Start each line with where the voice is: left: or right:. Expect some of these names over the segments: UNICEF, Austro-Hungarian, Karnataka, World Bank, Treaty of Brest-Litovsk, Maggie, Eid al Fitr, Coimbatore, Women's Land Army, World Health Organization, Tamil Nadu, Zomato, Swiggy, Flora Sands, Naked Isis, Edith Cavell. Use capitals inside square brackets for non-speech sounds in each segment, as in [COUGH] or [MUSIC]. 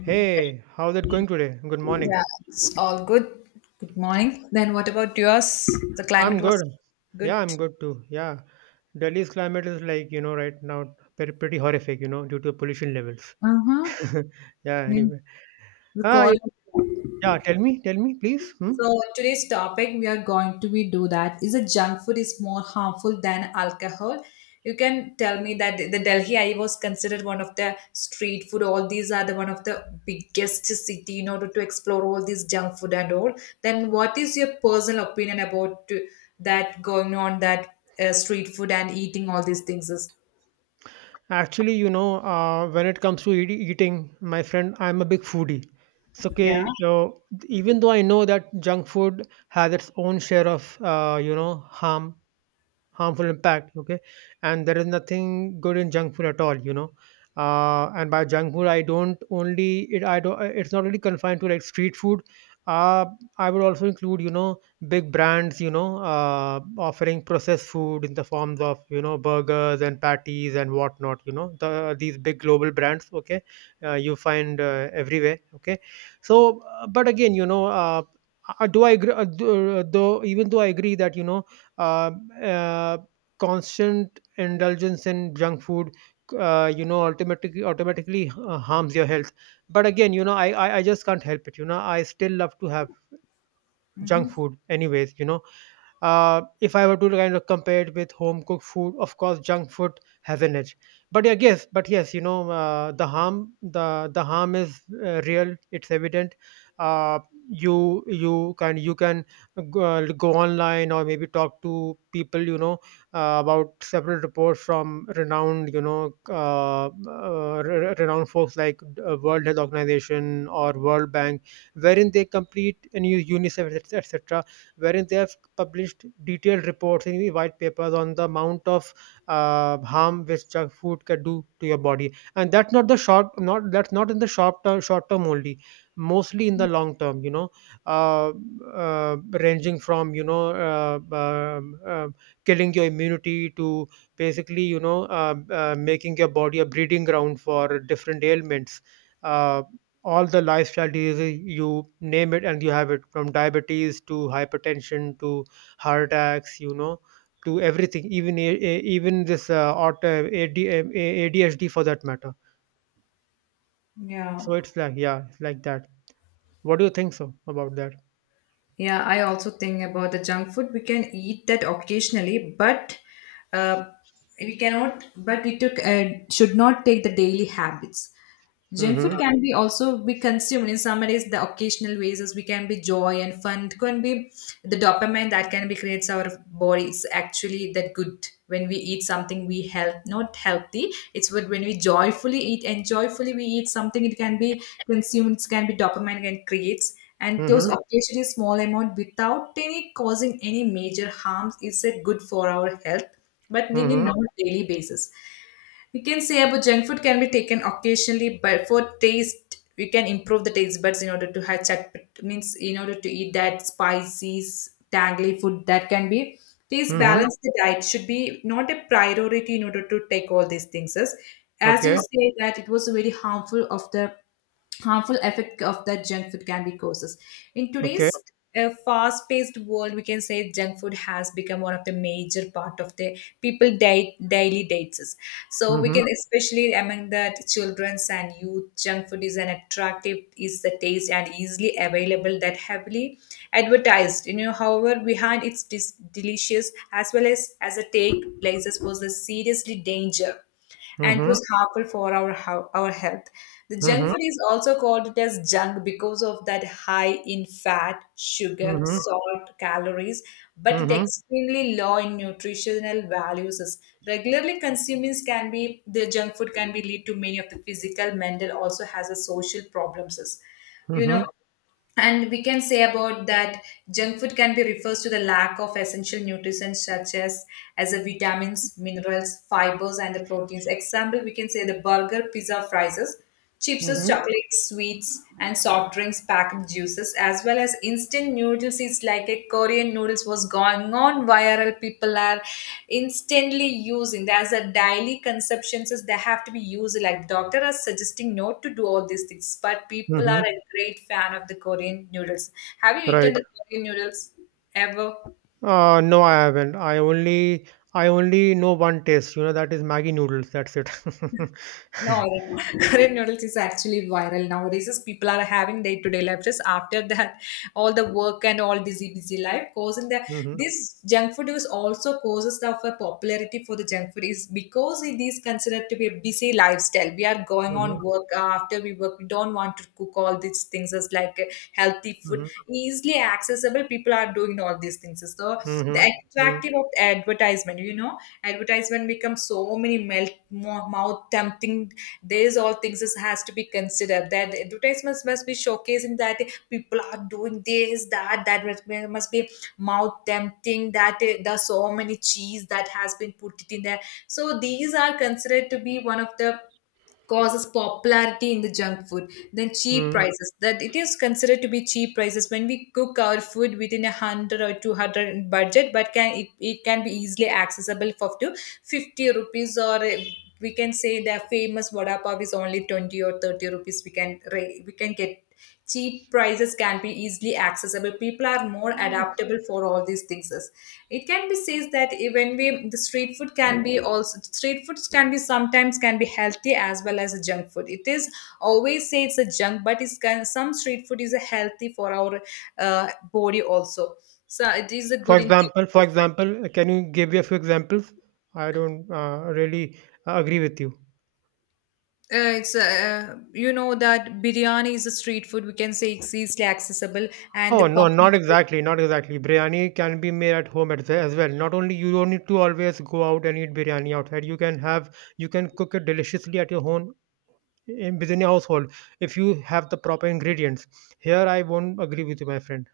right: Hey, how's it going today? Good morning.
left: Yeah, it's all good. Good morning. Then what about yours? The
right: I'm
left: climate
right: good.
left: was
right: Yeah,
left: good.
right: I'm good too. Yeah. Delhi's climate is like, you know, right now pretty horrific, you know, due to pollution levels.
left: Uh-huh.
right: [LAUGHS] Yeah,
left: And
right: anyway.
left: the
right: Ah, y-
left: call.
right: yeah, tell me, please. Hmm?
left: So today's topic we are going to be do that. Is a junk food is more harmful than alcohol? You can tell me that the Delhi I was considered one of the street food. All these are the one of the biggest city in order to explore all these junk food and all. Then what is your personal opinion about that going on that street food and eating all these things is?
right: Actually, you know, when it comes to eating, my friend, I'm a big foodie. So,
left: Yeah.
right: okay, you know, even though I know that junk food has its own share of, you know, harmful impact, okay, and there is nothing good in junk food at all, you know. And by junk food, I don't, it's not really confined to like street food. uh, I would also include, you know, big brands, you know, offering processed food in the forms of, you know, burgers and patties and whatnot, you know, these big global brands, okay. You find everywhere, okay. So but again, you know, do I agree do, though even though I agree that, you know, uh, uh, constant indulgence in junk food, you know, automatically harms your health. But again, you know, I, I just can't help it, you know, I still love to have
left: Hmm.
right: junk food anyways, you know. If I were to kind of compare it with home cooked food, of course, junk food has an edge. But yes, you know, the harm is real. It's evident. Uh, you can go, go online, or maybe talk to people, you know, about several reports from renowned, you know, renowned folks like World Health Organization or World Bank, wherein they complete and use UNICEF, etc., wherein they have published detailed reports and white papers on the amount of harm which junk food can do to your body. And that's not the short, not that's not in the short term, only. Mostly in the long term, you know, uh, ranging from, you know, killing your immunity to basically, you know, making your body a breeding ground for different ailments. Uh, all the lifestyle diseases, you name it and you have it, from diabetes to hypertension to heart attacks, you know, to everything, even even this adhd for that matter.
left: Yeah.
right: So it's like, yeah, it's like that. What do you think so about that?
left: Yeah, I also think about the junk food. We can eat that occasionally, but uh, we cannot, but it took, should not take the daily habits. Junk food
right: Mm-hmm.
left: can be also be consumed in some ways. The occasional ways as we can be joy and fun. It can be the dopamine that can be creates our bodies actually that good when we eat something we help not healthy. It's what when we joyfully eat and joyfully we eat something it can be consumed. It can be dopamine can creates and those
right: Mm-hmm.
left: occasionally small amount without any causing any major harms is a good for our health, but in a
right: Mm-hmm.
left: not daily basis. We can say about junk food can be taken occasionally, but for taste, we can improve the taste buds in order to have chat means in order to eat that spicy, tangly food that can be. Please
right: Mm-hmm.
left: balance the diet should be not a priority in order to take all these things. As you
right: Okay.
left: say that it was very harmful of the harmful effect of that junk food can be causes in
right: Okay.
left: today's fast-paced world. We can say junk food has become one of the major part of the people diet daily dates, so we
right: Mm-hmm.
left: can, especially among the children's and youth, junk food is an attractive, is the taste and easily available, that heavily advertised. However, behind its delicious as well as a take places was the seriously danger, and it
right: Mm-hmm.
left: was harmful for our our health. The junk
right: Mm-hmm.
left: food is also called it as junk because of that high in fat, sugar,
right: Mm-hmm.
left: salt, calories, but it
right: Mm-hmm.
left: extremely low in nutritional values. As regularly consuming can be the junk food can be lead to many of the physical, mental, also has a social problems. As you know,
right: Mm-hmm.
left: and we can say about that junk food can be refers to the lack of essential nutrients such as a vitamins, minerals, fibers, and the proteins. Example, we can say the burger, pizza, fries, chips,
right: Mm-hmm.
left: chocolates, sweets, and soft drinks, packed juices, as well as instant noodles is like a Korean noodles was going on viral. People are instantly using as a daily consumptions. Is they have to be used like doctor are suggesting not to do all these things, but people are
right: Mm-hmm.
left: a great fan of the Korean noodles. Have you
right: Right.
left: eaten the Korean noodles ever?
right: No, I haven't. I only know one taste. You know, that is Maggie noodles. That's it. [LAUGHS]
left: No, [LAUGHS] Korean noodles is actually viral nowadays. As people are having day to day life, just after that, all the work and all busy, busy life causing the
right: Hmm.
left: this junk food is also causes of a popularity for the junk food is because it is considered to be a busy lifestyle. We are going
right: Hmm.
left: on work, after we work. We don't want to cook all these things as like healthy food easily accessible. People are doing all these things, so
right: Hmm.
left: the
right: Hmm.
left: attractive of advertisement you know advertisement becomes so many melt mouth tempting. These all things is, has to be considered that the advertisements must be showcasing that people are doing this, that must be mouth tempting, that there's so many cheese that has been put it in there. So these are considered to be one of the causes popularity in the junk food, then cheap
right: Hmm.
left: prices, that it is considered to be cheap prices when we cook our food within 100 or 200 budget, but can it can be easily accessible for up to 50 rupees, or we can say the famous vada pav is only 20 or 30 rupees, we can get cheap prices, can be easily accessible, people are more adaptable for all these things. It can be says that even we the street food can be also, street foods can be sometimes can be healthy as well as a junk food, it is always say it's a junk, but it's can, some street food is a healthy for our body also. So it is a good in
right: For example, can you give me a few examples? I don't really agree with you.
left: it's you know that biryani is a street food, we can say it's easily accessible, and the
right: Oh no,
left: pav.
right: not exactly, not exactly. Biryani can be made at home as well. Not only you don't need to always go out and eat biryani outside. You can cook it deliciously at your home in within your household if you have the proper ingredients. Here, I won't agree with you, my friend.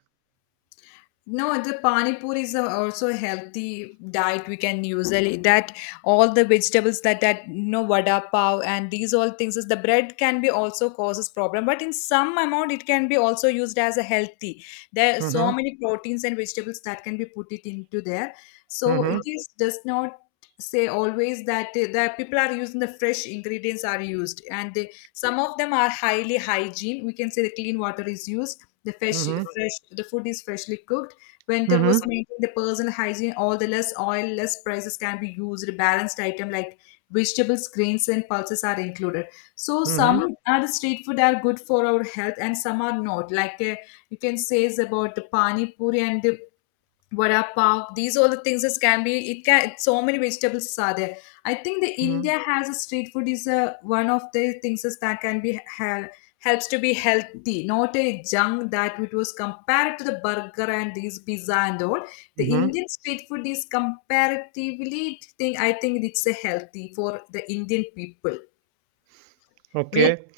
left: No, the pani puri is also a healthy diet, we can usually that all the vegetables, that vada pav and these all things is the bread can be also causes problem, but in some amount it can be also used as a healthy. There are so
right: Mhm,
left: many proteins and vegetables that can be put it into there, so
right: mhm,
left: it is does not say always that the people are using the fresh ingredients are used and they, some of them are highly hygiene, we can say the clean water is used, the fresh
right: mhm,
left: fresh the food is freshly cooked. Winter was
right: mhm,
left: making the personal hygiene, all the less oil, less prices can be used. Balanced item like vegetables, grains, and pulses are included. So
right: mhm,
left: some are the street food are good for our health, and some are not. Like you can say is about the pani puri and the vada pav, these all the things, this can be, it can, it's so many vegetables are there. I think the
right: mhm,
left: India has a street food is a one of the things is that can be helps to be healthy, not a junk, that it was compared to the burger and these pizza and all. The
right: mhm.
left: Indian street food is comparatively thing, I think it's a healthy for the Indian people when it.
right: Okay,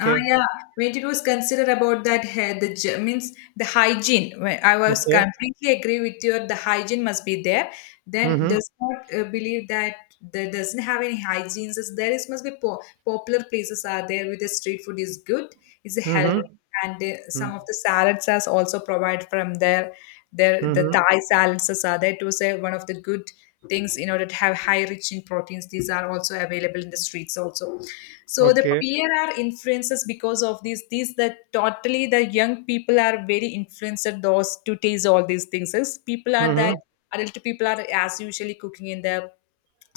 left: Ah, yeah. When it was considered about that head, the means the hygiene. When I was
right: okay.
left: completely agree with you. The hygiene must be there. Then
right: Mhm,
left: does not believe that there doesn't have any hygienes. There is must be popular places are there with the street food is good. Is healthy,
right: mhm,
left: and some of
right: mhm,
left: the salads as also provide from there. There, the
right: mhm.
left: Thai salads are there. It was one of the good things in order to have high rich in proteins. These are also available in the streets also. So the
right: Okay.
left: PNR influences because of these. These that totally the young people are very influenced those to taste all these things. As people are that
right: Mhm,
left: adult people are as usually cooking in the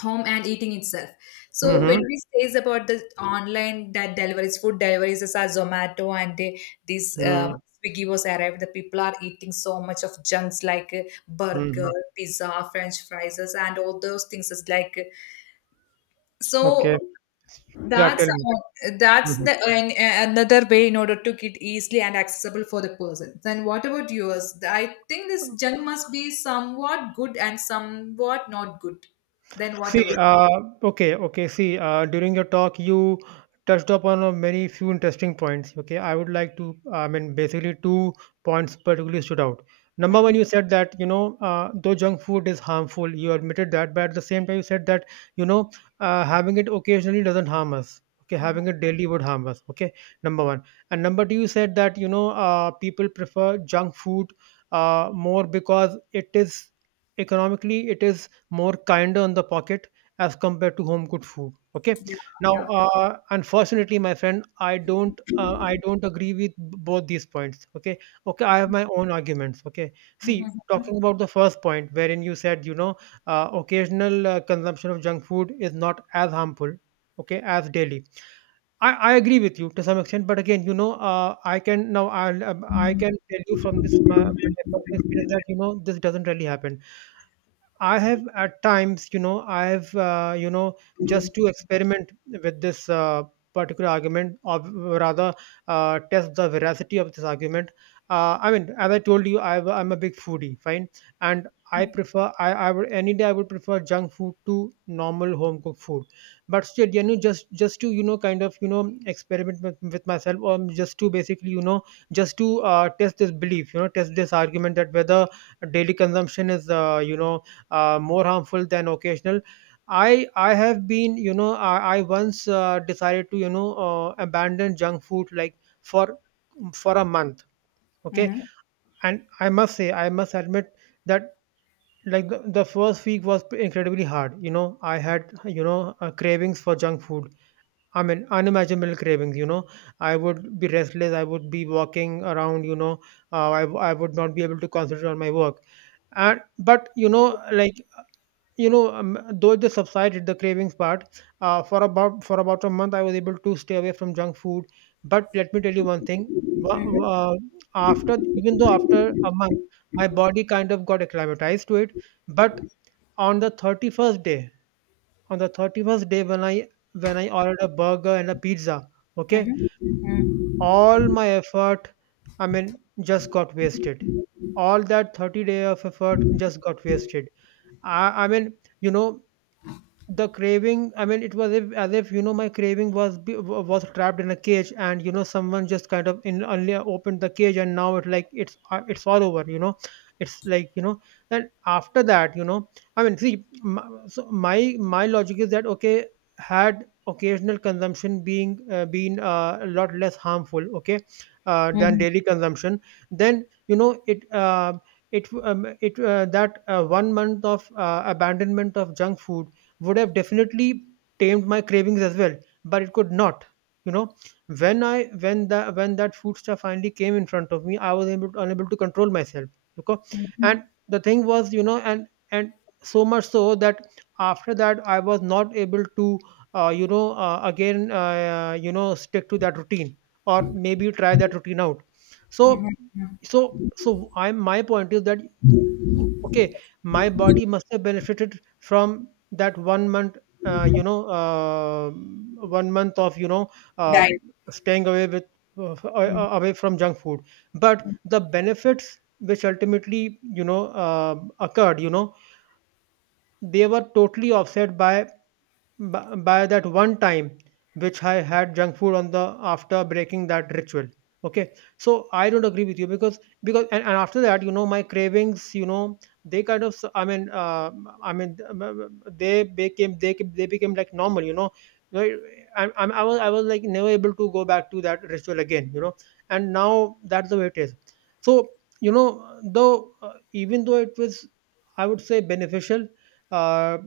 left: home and eating itself. So when
right: mhm,
left: we says about the online that deliveries, food deliveries, as are Zomato and they, these
right: mhm,
left: Swiggy was arrived, the people are eating so much of junks like burger,
right: mhm.
left: pizza, French fries, and all those things is like so.
right: Okay. Yeah, tell
left: That's
right: me.
left: uh, that's
right: Mhm.
left: the another way in order to get easily and accessible for the person. Then what about yours? I think this junk must be somewhat good and somewhat not good. Then what
right: See,
left: about?
right: okay, okay. See, during your talk, you touched upon many few interesting points. Okay, I would like to, I mean, basically 2 points particularly stood out. Number one,
left: Mm-hmm.
right: you said that, you know, though junk food is harmful, you admitted that, but at the same time, you said that, you know, having it occasionally doesn't harm us. Okay, having
left: Mhm.
right: it daily would harm us. Okay, number one, and number two, you said that, you know, people prefer junk food more because it is economically it is more kinder on the pocket as compared to home cooked food, okay.
left: Yeah,
right: Now
left: yeah.
right: unfortunately, my friend, I don't agree with both these points, okay. Okay, I have my own arguments, okay. See,
left: Mhm,
right: talking
left: mhm,
right: about the first point wherein you said, you know, occasional consumption of junk food is not as harmful, okay, as daily. I agree with you to some extent, but again, you know, I can, I can tell you from this from my personal experience that, you know, this doesn't really happen. I have at times, you know, I have, you know, just to experiment with this particular argument, or rather test the veracity of this argument. I mean, as I told you, I'm a big foodie, fine, and I prefer, I would any day, I would prefer junk food to normal home cooked food. But still, you know, just to, you know, kind of, you know, experiment with myself, or just to basically, you know, just to test this belief, you know, test this argument that whether daily consumption is, you know, more harmful than occasional. I once decided to, you know, abandon junk food like for for a month. Okay,
left: mhm.
right: and I must say, I must admit that like the first week was incredibly hard. You know, I had, you know, cravings for junk food. I mean, unimaginable cravings. You know, I would be restless. I would be walking around. You know, I would not be able to concentrate on my work. And but, you know, like, you know, though this subsided the cravings part, for about a month I was able to stay away from junk food. But let me tell you one thing. wa- uh, After, even though, after a month my body kind of got acclimatized to it, but on the 31st day, on the 31st day, when I ordered a burger and a pizza, okay, all my effort, I mean, just got wasted. All that 30 day of effort just got wasted. I mean, you know, the craving, I mean, it was if, as if, you know, my craving was was trapped in a cage, and you know, someone just kind of in only opened the cage and now it like it's all over, you know. It's like, you know, and after that, you know, I mean, see my, so my logic is that, okay, had occasional consumption being been a lot less harmful, okay, than
left: Mhm.
right: daily consumption, then you know it it it that 1 month of abandonment of junk food would have definitely tamed my cravings as well. But it could not, you know. When I when the when that food stuff finally came in front of me, I was able unable to control myself, okay. And the thing was, you know, and so much so that after that I was not able to you know, again you know, stick to that routine or maybe try that routine out. so so so I my point is that, W okay, my body must have benefited from that 1 month, you know, 1 month of, you know, uh,
left: Right.
right: staying away with
left: Mm.
right: away from junk food. But the benefits which ultimately, you know, occurred, you know, they were totally offset by by that one time which I had junk food on the after breaking that ritual. Okay, so I don't agree with you because and after that, you know, my cravings, you know, they kind of I mean, I mean they became, they became like normal, you know. Right? I was like never able to go back to that ritual again, you know. And now that's the way it is. So you know, though, even though it was, I would say, beneficial. Uh,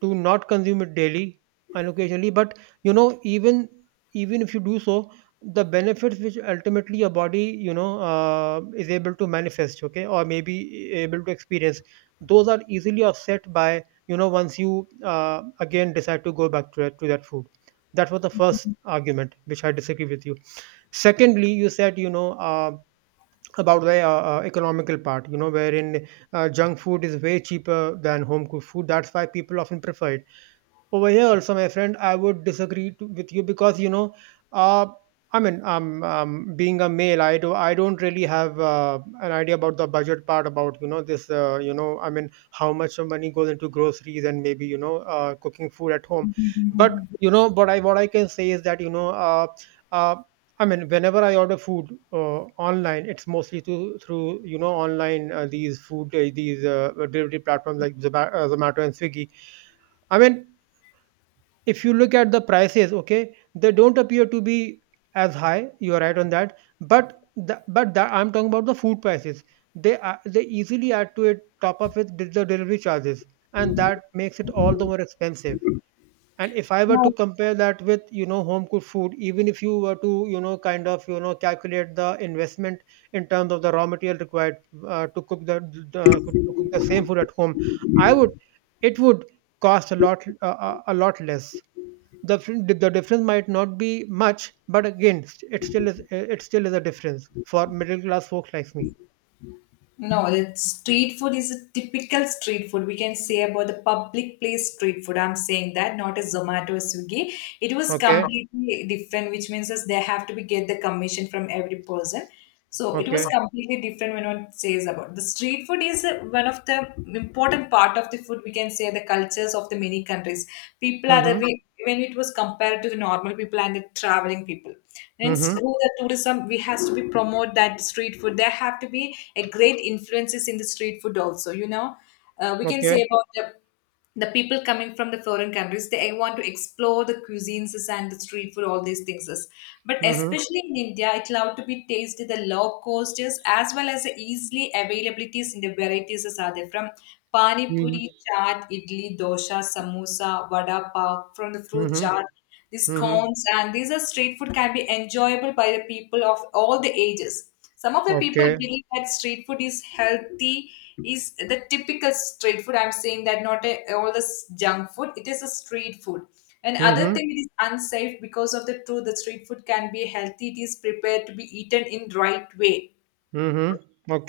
right: to not consume it daily and occasionally, but you know, even if you do so, the benefits which ultimately your body, you know, is able to manifest, okay, or maybe able to experience, those are easily offset by, you know, once you again decide to go back to that food. That was the first argument which I disagree with you. Secondly, you said, you know, about the economical part, you know, wherein junk food is way cheaper than home cooked food. That's why people often prefer it. Over here also, my friend, I would disagree with you, because you know, uh, I mean, being a male, I don't really have an idea about the budget part about, you know, this, you know, I mean how much money goes into groceries, and maybe, you know, cooking food at home. But you know what I what I can say is that, you know, uh, I mean, whenever I order food online, it's mostly through, you know, online, these food, these delivery platforms like Zomato and Swiggy. I mean, if you look at the prices, okay, they don't appear to be as high. You are right on that. But that I'm talking about the food prices. They easily add to it, top up with the delivery charges, and that makes it all the more expensive. And if I were to
left: No.
right: compare that with, you know, home cooked food, even if you were to, you know, kind of, you know, calculate the investment in terms of the raw material required, to cook the to cook the same food at home, I would it would cost a lot less. The the difference might not be much, but again, it still is a difference for middle class folks like me.
left: No, the street food is a typical street food. We can say about the public place street food. I'm saying that, not a Zomato or Swiggy. It was
right: Okay.
left: completely different, which means is they have to be get the commission from every person. So it was
right: Okay.
left: completely different when one says about the street food is one of the important part of the food. We can say the cultures of the many countries. People are the
right: Mhm.
left: way when it was compared to the normal people and the travel. Traveling people, hence
right: Mhm.
left: through the tourism, we has to be promote that street food, there have to be a great influences in the street food also. We can
right: Okay.
left: say about the people coming from the foreign countries, they want to explore the cuisines and the street food all these things, but
right: Mhm.
left: especially in India it allowed to be tasted the low costs as well as the easily availabilities in the varieties as are there from pani puri,
right: Mhm.
left: chaat, idli, dosha, samosa, vada pav, from the fruit
right: Mhm.
left: chaat, these
right: Mhm.
left: cones, and these are street food can be enjoyable by the people of all the ages. Some of the people
right: Okay.
left: believe that street food is healthy, is the typical street food. I'm saying that not a, all this junk food. It is a street food. And other
right: Mhm.
left: thing it is unsafe because of the truth. The street food can be healthy. It is prepared to be eaten in right way.
right: Mhm.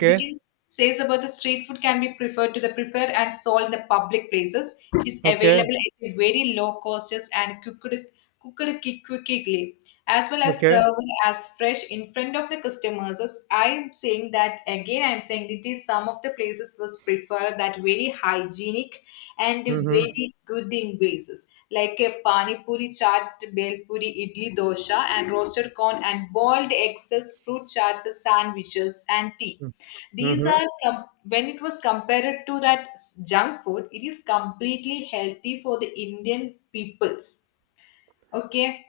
left: We can says about the street food can be preferred to the preferred and sold in the public places. It is available
right: Okay.
left: at a very low costs and cooked quickly, as well as
right: Okay.
left: served as fresh in front of the customers. As I'm saying that again, I'm saying it is some of the places was preferred that very hygienic and
right: Mhm.
left: very good in bases like a pani puri chaat, bel puri, idli dosha, and roasted corn and boiled eggs, fruit chaats, sandwiches, and tea.
right: Mhm. Mhm.
left: When it was compared to that junk food, it is completely healthy for the Indian peoples. Okay,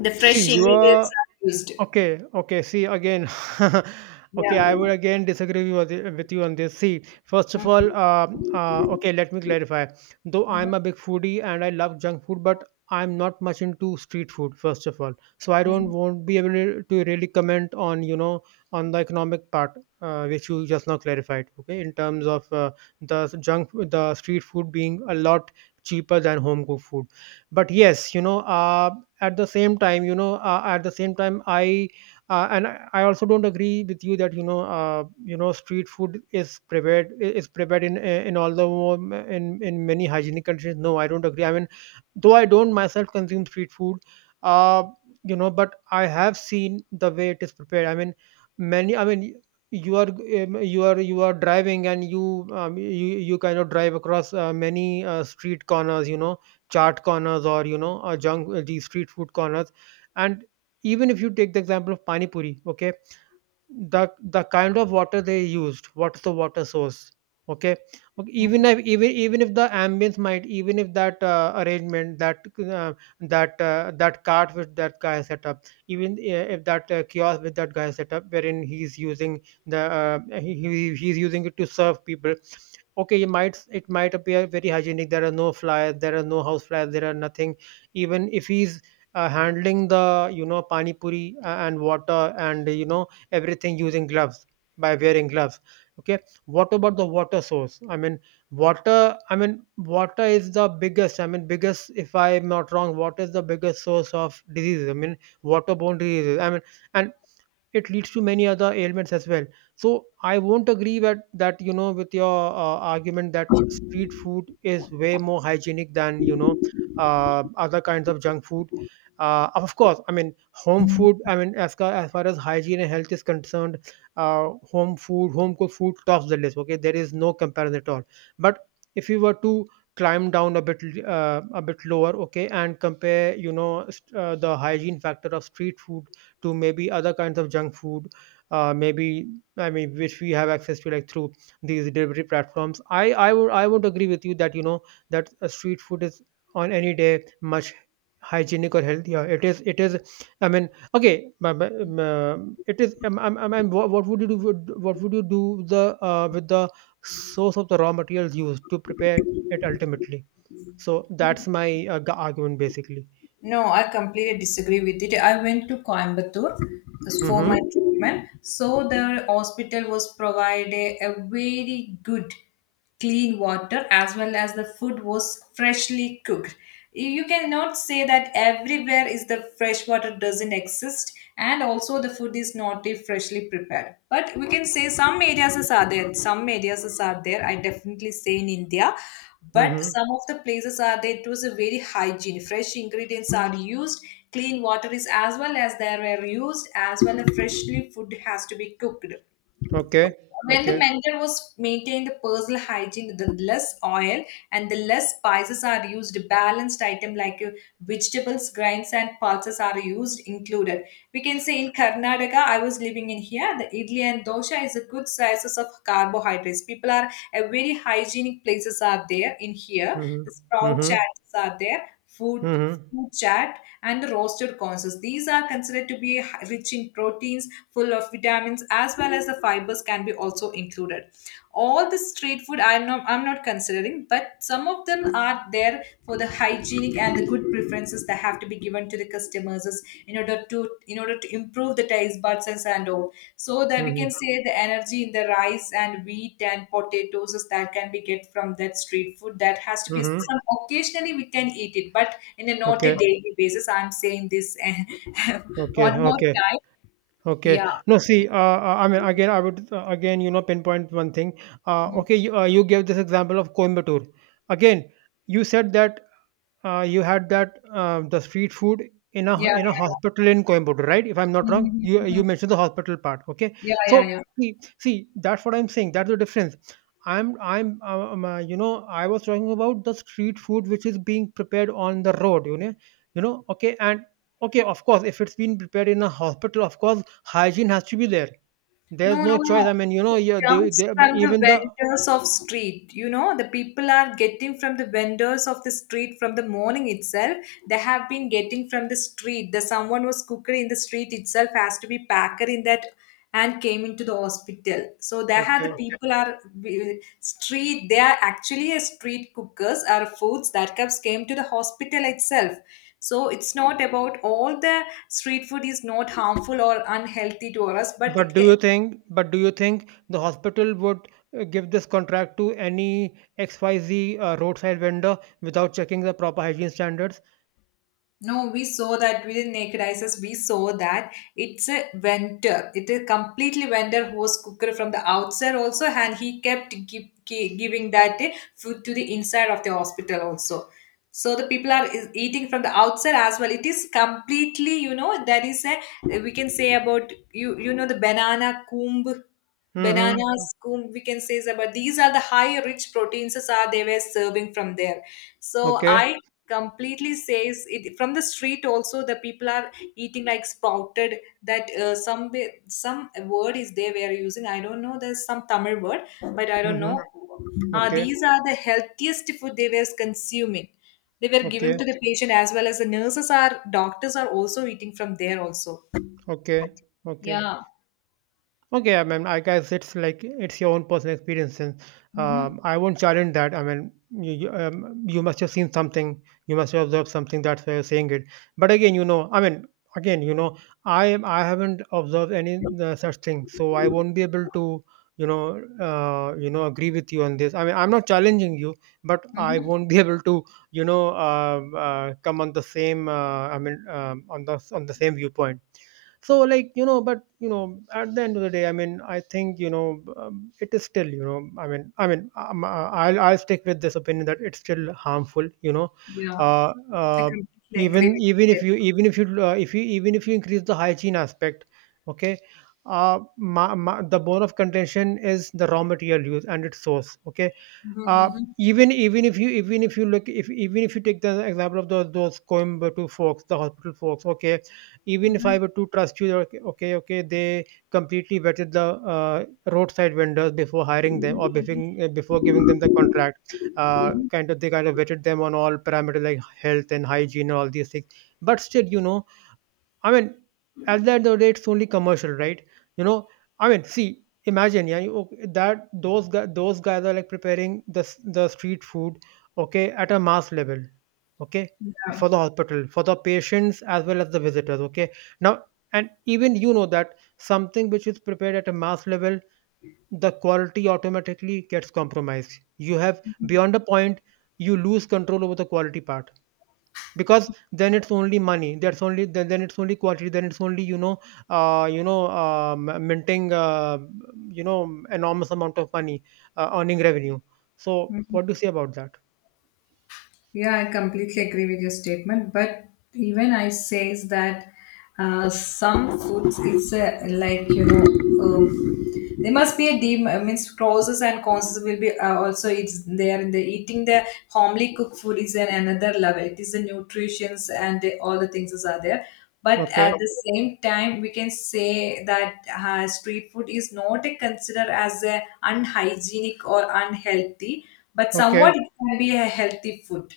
left: the fresh
right: See, you
left: ingredients
right: are.
left: are used.
right: Okay, okay. See again. [LAUGHS] Okay,
left: Yeah.
right: I would again disagree with you on this. See, first of all,
left: Mhm,
right: okay, let me clarify. Though I'm a big foodie and I love junk food, but I'm not much into street food. First of all, so I don't
left: mhm.
right: won't be able to really comment on, you know, on the economic part, which you just now clarified. Okay, in terms of, the street food being a lot cheaper than home cooked food. But yes, you know. At the same time, you know, at the same time, I and I also don't agree with you that, you know, you know, street food is prepared, in eh, in all the more- in many hygienic conditions. No, I don't agree, I mean. Though I don't myself consume street food, uh, you know, but I have seen the way it is prepared. I mean, you are— you are driving, and you kind of drive across many street corners, you know. Chart corners, or, you know, junk, these street food corners, and even if you take the example of pani puri, okay, the kind of water they used, what's the water source? Okay, okay, even if even if the ambience might— even if that, arrangement, that, that, that cart with that guy set up, even if that, kiosk with that guy set up, wherein he's using the, he's using it to serve people. Okay, it might appear very hygienic. There are no flies, there are no house flies, there are nothing. Even if he's handling the, you know, pani puri, and water, and, you know, everything using gloves, by wearing gloves. Okay, what about the water source? I mean, water— I mean, water is the biggest— I mean, biggest— if I am not wrong, water is the biggest source of diseases, I mean, waterborne diseases, I mean. And it leads to many other ailments as well. So I won't agree that you know, with your argument that street food is way more hygienic than, you know, other kinds of junk food. Of course, I mean home food, I mean, far as hygiene and health is concerned, uh, home cooked food tops the list. Okay, there is no comparison at all. But, if you were to climb down a bit lower, okay, and compare, you know, the hygiene factor of street food to maybe other kinds of junk food, maybe, I mean, which we have access to, like, through these delivery platforms. I would agree with you that, you know, that, street food is, on any day, much hygienic or healthier. It is, I mean, okay, but, it is, what would you do the with the source of the raw materials used to prepare it ultimately. So that's my, argument, basically.
left: No, I completely disagree with it. I went to Coimbatore for my
right: Mm-hmm.
left: treatment. So the hospital was provided a very good clean water as well as the food was freshly cooked. You cannot say that everywhere is the fresh water doesn't exist and also the food is not if freshly prepared, but we can say some areas is are there. I definitely say in India, but
right: Mm-hmm.
left: some of the places are there. It was a very hygiene, fresh ingredients are used, clean water is as well as there were used, as well as freshly food has to be cooked
right: Okay.
left: when the
right: Okay.
left: mentor was maintained the personal hygiene, the less oil and the less spices are used, balanced item like vegetables, grains, and pulses are used included. We can say in Karnataka, I was living in here, the idli and dosha is a good sources of carbohydrates. People are a very hygienic places are there in here,
right: Mhm.
left: the sprout
right: Mhm.
left: chats are there, food
right: Mhm.
left: food chat, and the roasted consoles. These are considered to be rich in proteins, full of vitamins, as well as the fibers can be also included. All the street food I'm not considering, but some of them are there for the hygienic and the good preferences that have to be given to the customers is in order to improve the taste buds and all, so that we can
right: Mhm.
left: say the energy in the rice and wheat and potatoes is that can be get from that street food that has to be
right: Mhm.
left: some occasionally we can eat it but in a not a
right: Okay.
left: daily basis, I'm saying this [LAUGHS]
right: Okay.
left: one more
right: Okay.
left: time,
right: Okay.
left: yeah,
right: No, see, I mean, again, I would, again, you know, pinpoint one thing.
left: yeah,
right: Okay, you gave this example of Coimbatore. Again, you said that, you had that, the street food in a
left: yeah, yeah, yeah. [LAUGHS]
right: hospital in Coimbatore, right? If I'm not wrong,
left: Mhm, mhm,
right: you
left: mhm.
right: you mentioned the hospital part. Okay,
left: Yeah,
right: so,
left: yeah, yeah.
right: see, that's what I'm saying. That's the difference. I'm you know I was talking about the street food which is being prepared on the road. You know, you know, okay, and okay, of course, if it's been prepared in a hospital, of course hygiene has to be there. There's
left: No, no,
right: no choice.
left: no.
right: I mean, you know,
left: It
right: yeah, they
left: comes
right: they
left: from the
right: even the—
left: vendors of street. You know, the people are getting from the vendors of the street from the morning itself. They have been getting from the street. The someone was cooker in the street itself has to be packer in that and came into the hospital. So they had
right: okay.
left: the people are street. They are actually a street cookers are foods that comes came to the hospital itself. So it's not about all the street food is not harmful or unhealthy to us, but
right: But
left: it
right: do
left: can.
right: you think, but do you think the hospital would, give this contract to any XYZ, roadside vendor without checking the proper hygiene standards?
left: No, we saw that with Naked Isis. We saw that it's a vendor. It is completely vendor host cooker from the outside also, and he kept giving that food to the inside of the hospital also. So the people are is eating from the outside as well. It is completely, you know, that is a, we can say about you, the banana kumb
right: Mm-hmm.
left: bananas, kumb. We can say is about these are the high rich proteins are they were serving from there. So
right: Okay.
left: I completely says it from the street also the people are eating like sprouted that some word is they were using, I don't know, there's some Tamil word but I don't
right: Mm-hmm.
left: know.
right: Okay.
left: These are the healthiest food they were consuming, they were giving
right: Okay.
left: to the, okay, patient as well as the nurses are doctors are also eating from there also.
right: Okay. Okay.
left: Yeah.
right: Okay, I mean, I guess it's like it's your own personal experience, and,
left: Mm-hmm.
right: I won't challenge that. I mean, you must have seen something, you must have observed something. That's why you're saying it. But again, you know, I mean, again, you know, I haven't observed any such thing, so I won't be able to, you know, agree with you on this. I mean, I'm not challenging you, but I
left: Mm-hmm.
right: won't be [LAUGHS] able to, you know, come on the same. I mean, on the same viewpoint. So, like, you know, but, you know, at the end of the day, I mean, I think, you know, it is still, you know, I'll stick with this opinion that it's still harmful, you know.
left: Yeah,
right: uh,
left: I
right: uh
left: completely agree
right: even
left: with that.
right: even if you Even if you increase the hygiene aspect. Okay, ma ma the bone of contention is the raw material use and its source. Okay, uh,
left: Mm-hmm.
right: even even if you look if even if you take the example of those Coimbatore folks, the hospital folks, okay, even if I
left: Mm-hmm.
right: were to trust you, okay, okay, okay, they completely vetted the, uh, roadside vendors, before hiring them or before giving them the contract. Uh,
left: Mm-hmm.
right: kind of they kind of vetted them on all parameters like health and hygiene and all these things. But still, you know, I mean, at the end of the day, it's only commercial, right? You know, I mean, see, imagine, yeah, you, okay, that, those guys are like preparing the street food, okay, at a mass level, okay,
left: Yeah.
right: for the hospital, for the patients as well as the visitors, okay. Now, and even, you know, that something which is prepared at a mass level, the quality automatically gets compromised. You have, beyond a point, you lose control over the quality part, because then it's only money, then it's only quantity, then it's only, you know, you know, minting, you know, enormous amount of money, earning revenue. So what do you say about that?
left: Yeah, I completely agree with your statement. But even I says that some foods, it's a, like there must be a dem I means causes and causes will be also it's there in the eating the homely cooked food is an another level. It is the nutritions and the, all the things is are there. But
right: Okay.
left: at the same time, we can say that street food is not a considered as a unhygienic or unhealthy, but
right: Okay.
left: somewhat it can be a healthy food.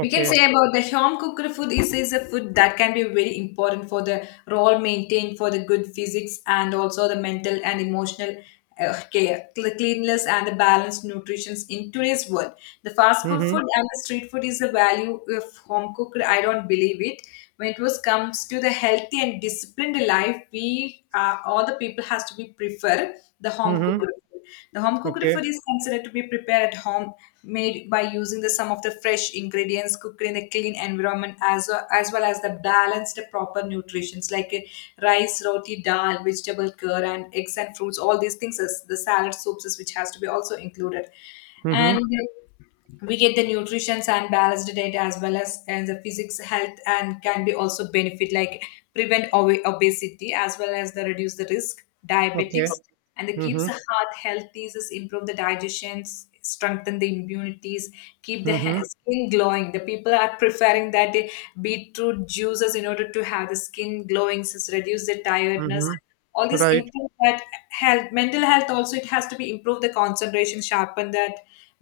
left: We can say about the home cooked food is a food that can be very important for the role maintained for the good physics and also the mental and emotional care, cleanliness and the balanced nutrition in today's world. The fast food
right: Mm-hmm.
left: food and the street food is the value of home cooked. I don't believe it. When it was comes to the healthy and disciplined life, we all the people has to be prefer the home
right: Mm-hmm.
left: cooked. The home cooked food
right: Okay.
left: is considered to be prepared at home, made by using the some of the fresh ingredients cooked in a clean environment, as well as the balanced proper nutritions like rice, roti, dal, vegetable curd, and eggs and fruits. All these things, as the salad soups, is which has to be also included. And
right: Mm-hmm.
left: we get the nutrition and balanced diet as well as and the physics health and can be also benefit like prevent obesity as well as the reduce the risk
right: Okay.
left: diabetics and the keeps
right: Mm-hmm.
left: the heart healthy is improve the digestions strengthen the immunities, keep the
right: Mm-hmm.
left: skin glowing, the people are preferring that they beetroot juices in order to have the skin glowing so reduce the tiredness,
right: Mm-hmm.
left: all this
right: Right.
left: improve that health mental health also, it has to be improve the concentration sharpen that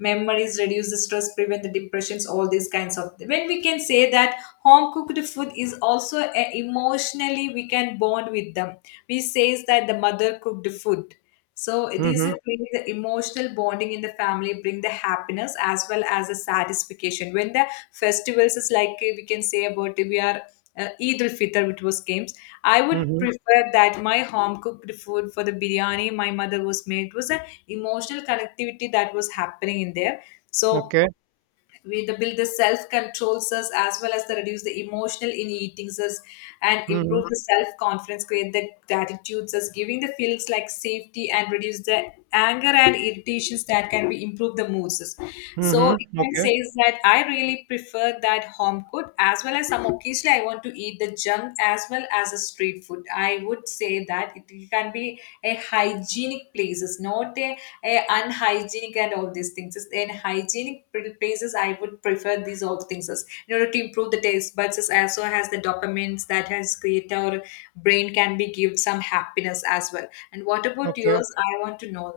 left: memories reduce the stress prevent the depressions, all these kinds of when we can say that home cooked food is also a, emotionally we can bond with them, we says that the mother cooked food, so it is a
right: Mm-hmm.
left: create the emotional bonding in the family bring the happiness as well as the satisfaction when the festivals is like we can say about we are Eid al Fitr which was came, I would
right: Mm-hmm.
left: prefer that my home cooked food for the biryani my mother was made was an emotional connectivity that was happening in there. So
right: Okay.
left: we the build the self controls us as well as the reduce the emotional in eating us and improve
right: Mm-hmm.
left: the self confidence, create the gratitudes us, giving the feelings like safety and reduce the anger and irritations that can be improve the moods us. So it
right: Mm-hmm.
left: can say
right: Okay.
left: is that I really prefer that home cooked as well as some occasionally I want to eat the junk as well as a street food, I would say that it can be a hygienic places not a unhygienic and all these things. It's in hygienic places, I would prefer these all things as in order to improve the taste buds as well as the dopamines that has created our brain can be give some happiness as well. And what about
right: Okay.
left: yours, I want to know.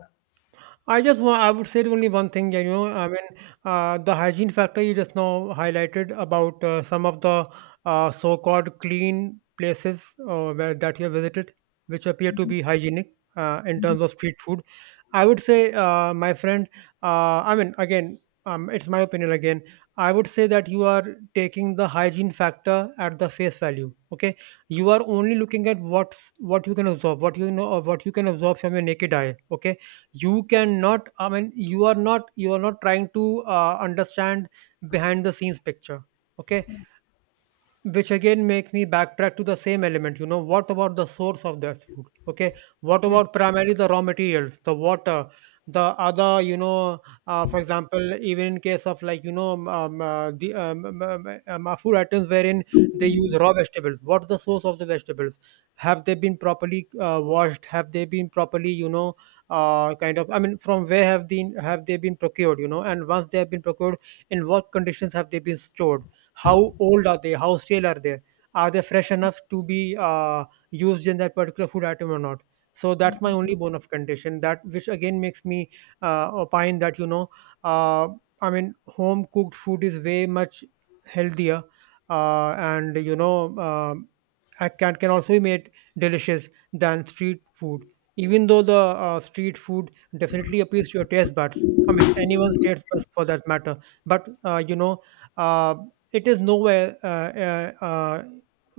right: I would say only one thing. You know, I mean, the hygiene factor you just now highlighted about, some of the, so-called clean places, where that you have visited, which appear to be hygienic, in terms of street food. I would say, my friend. I mean, again, it's my opinion. Again, I would say that you are taking the hygiene factor at the face value. Okay, you are only looking at what you can absorb, what you know, or what you can absorb from your naked eye. Okay, you cannot, I mean, you are not, trying to understand behind the scenes picture. Okay, which again makes me backtrack to the same element. You know, what about the source of that food? Okay, what about primarily the raw materials, the water, the other, you know, for example, even in case of, like, you know, the, food items wherein they use raw vegetables. What's the source of the vegetables? Have they been properly, washed? Have they been properly, you know, kind of, I mean, from where have they been procured, you know, and once they have been procured, in what conditions have they been stored? How old are they? How stale are they? Are they fresh enough to be, used in that particular food item or not? So that's my only bone of contention, that which again makes me, opine that, you know, uh, I mean home cooked food is way much healthier, and you know, I can also be made delicious than street food. Even though the, street food definitely appeals to your taste buds, I mean, anyone's taste buds for that matter. But, you know, uh, it is nowhere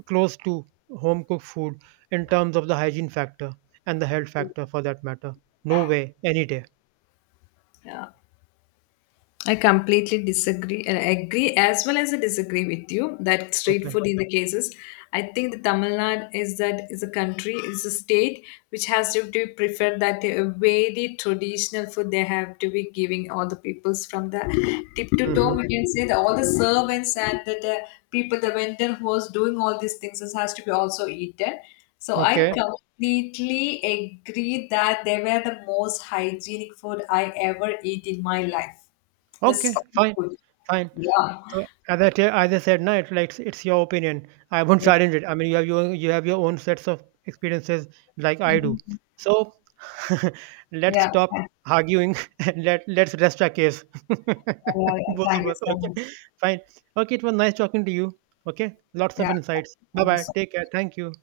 right: close to home cooked food in terms of the hygiene factor and the health factor for that matter. No way, any day.
left: Yeah, I completely disagree and agree as well as I disagree with you that street
right: Okay.
left: food in the cases. I think the Tamil Nadu is that is a country is a state which has to prefer that very traditional food they have to be giving all the peoples from the tip to toe.
right: Hmm.
left: We can say that all the servants and that the people the vendor who was doing all these things this has to be also eaten. So I
right: Okay.
left: completely agree that they were the most hygienic food I ever eat in my life. The
right: Okay.
left: street
right: Fine.
left: food.
right: Fine.
left: Yeah.
right: So, as I said, no, it's like it's your opinion. I won't [LAUGHS]
left: Yeah.
right: challenge it. I mean, you have your own sets of experiences like I do.
left: Mhm.
right: So [LAUGHS] let's
left: Yeah.
right: stop
left: Yeah.
right: arguing [LAUGHS] and let's rest our case. [LAUGHS]
left: Yeah. Yeah.
right: Both of
left: Thank you
right: us.
left: so much.
right: Okay. Fine. Okay, it was nice talking to you. Okay. Lots of
left: Yeah.
right: insights. Bye
left: Thank you
right: bye.
left: so
right: Take care. Thank you.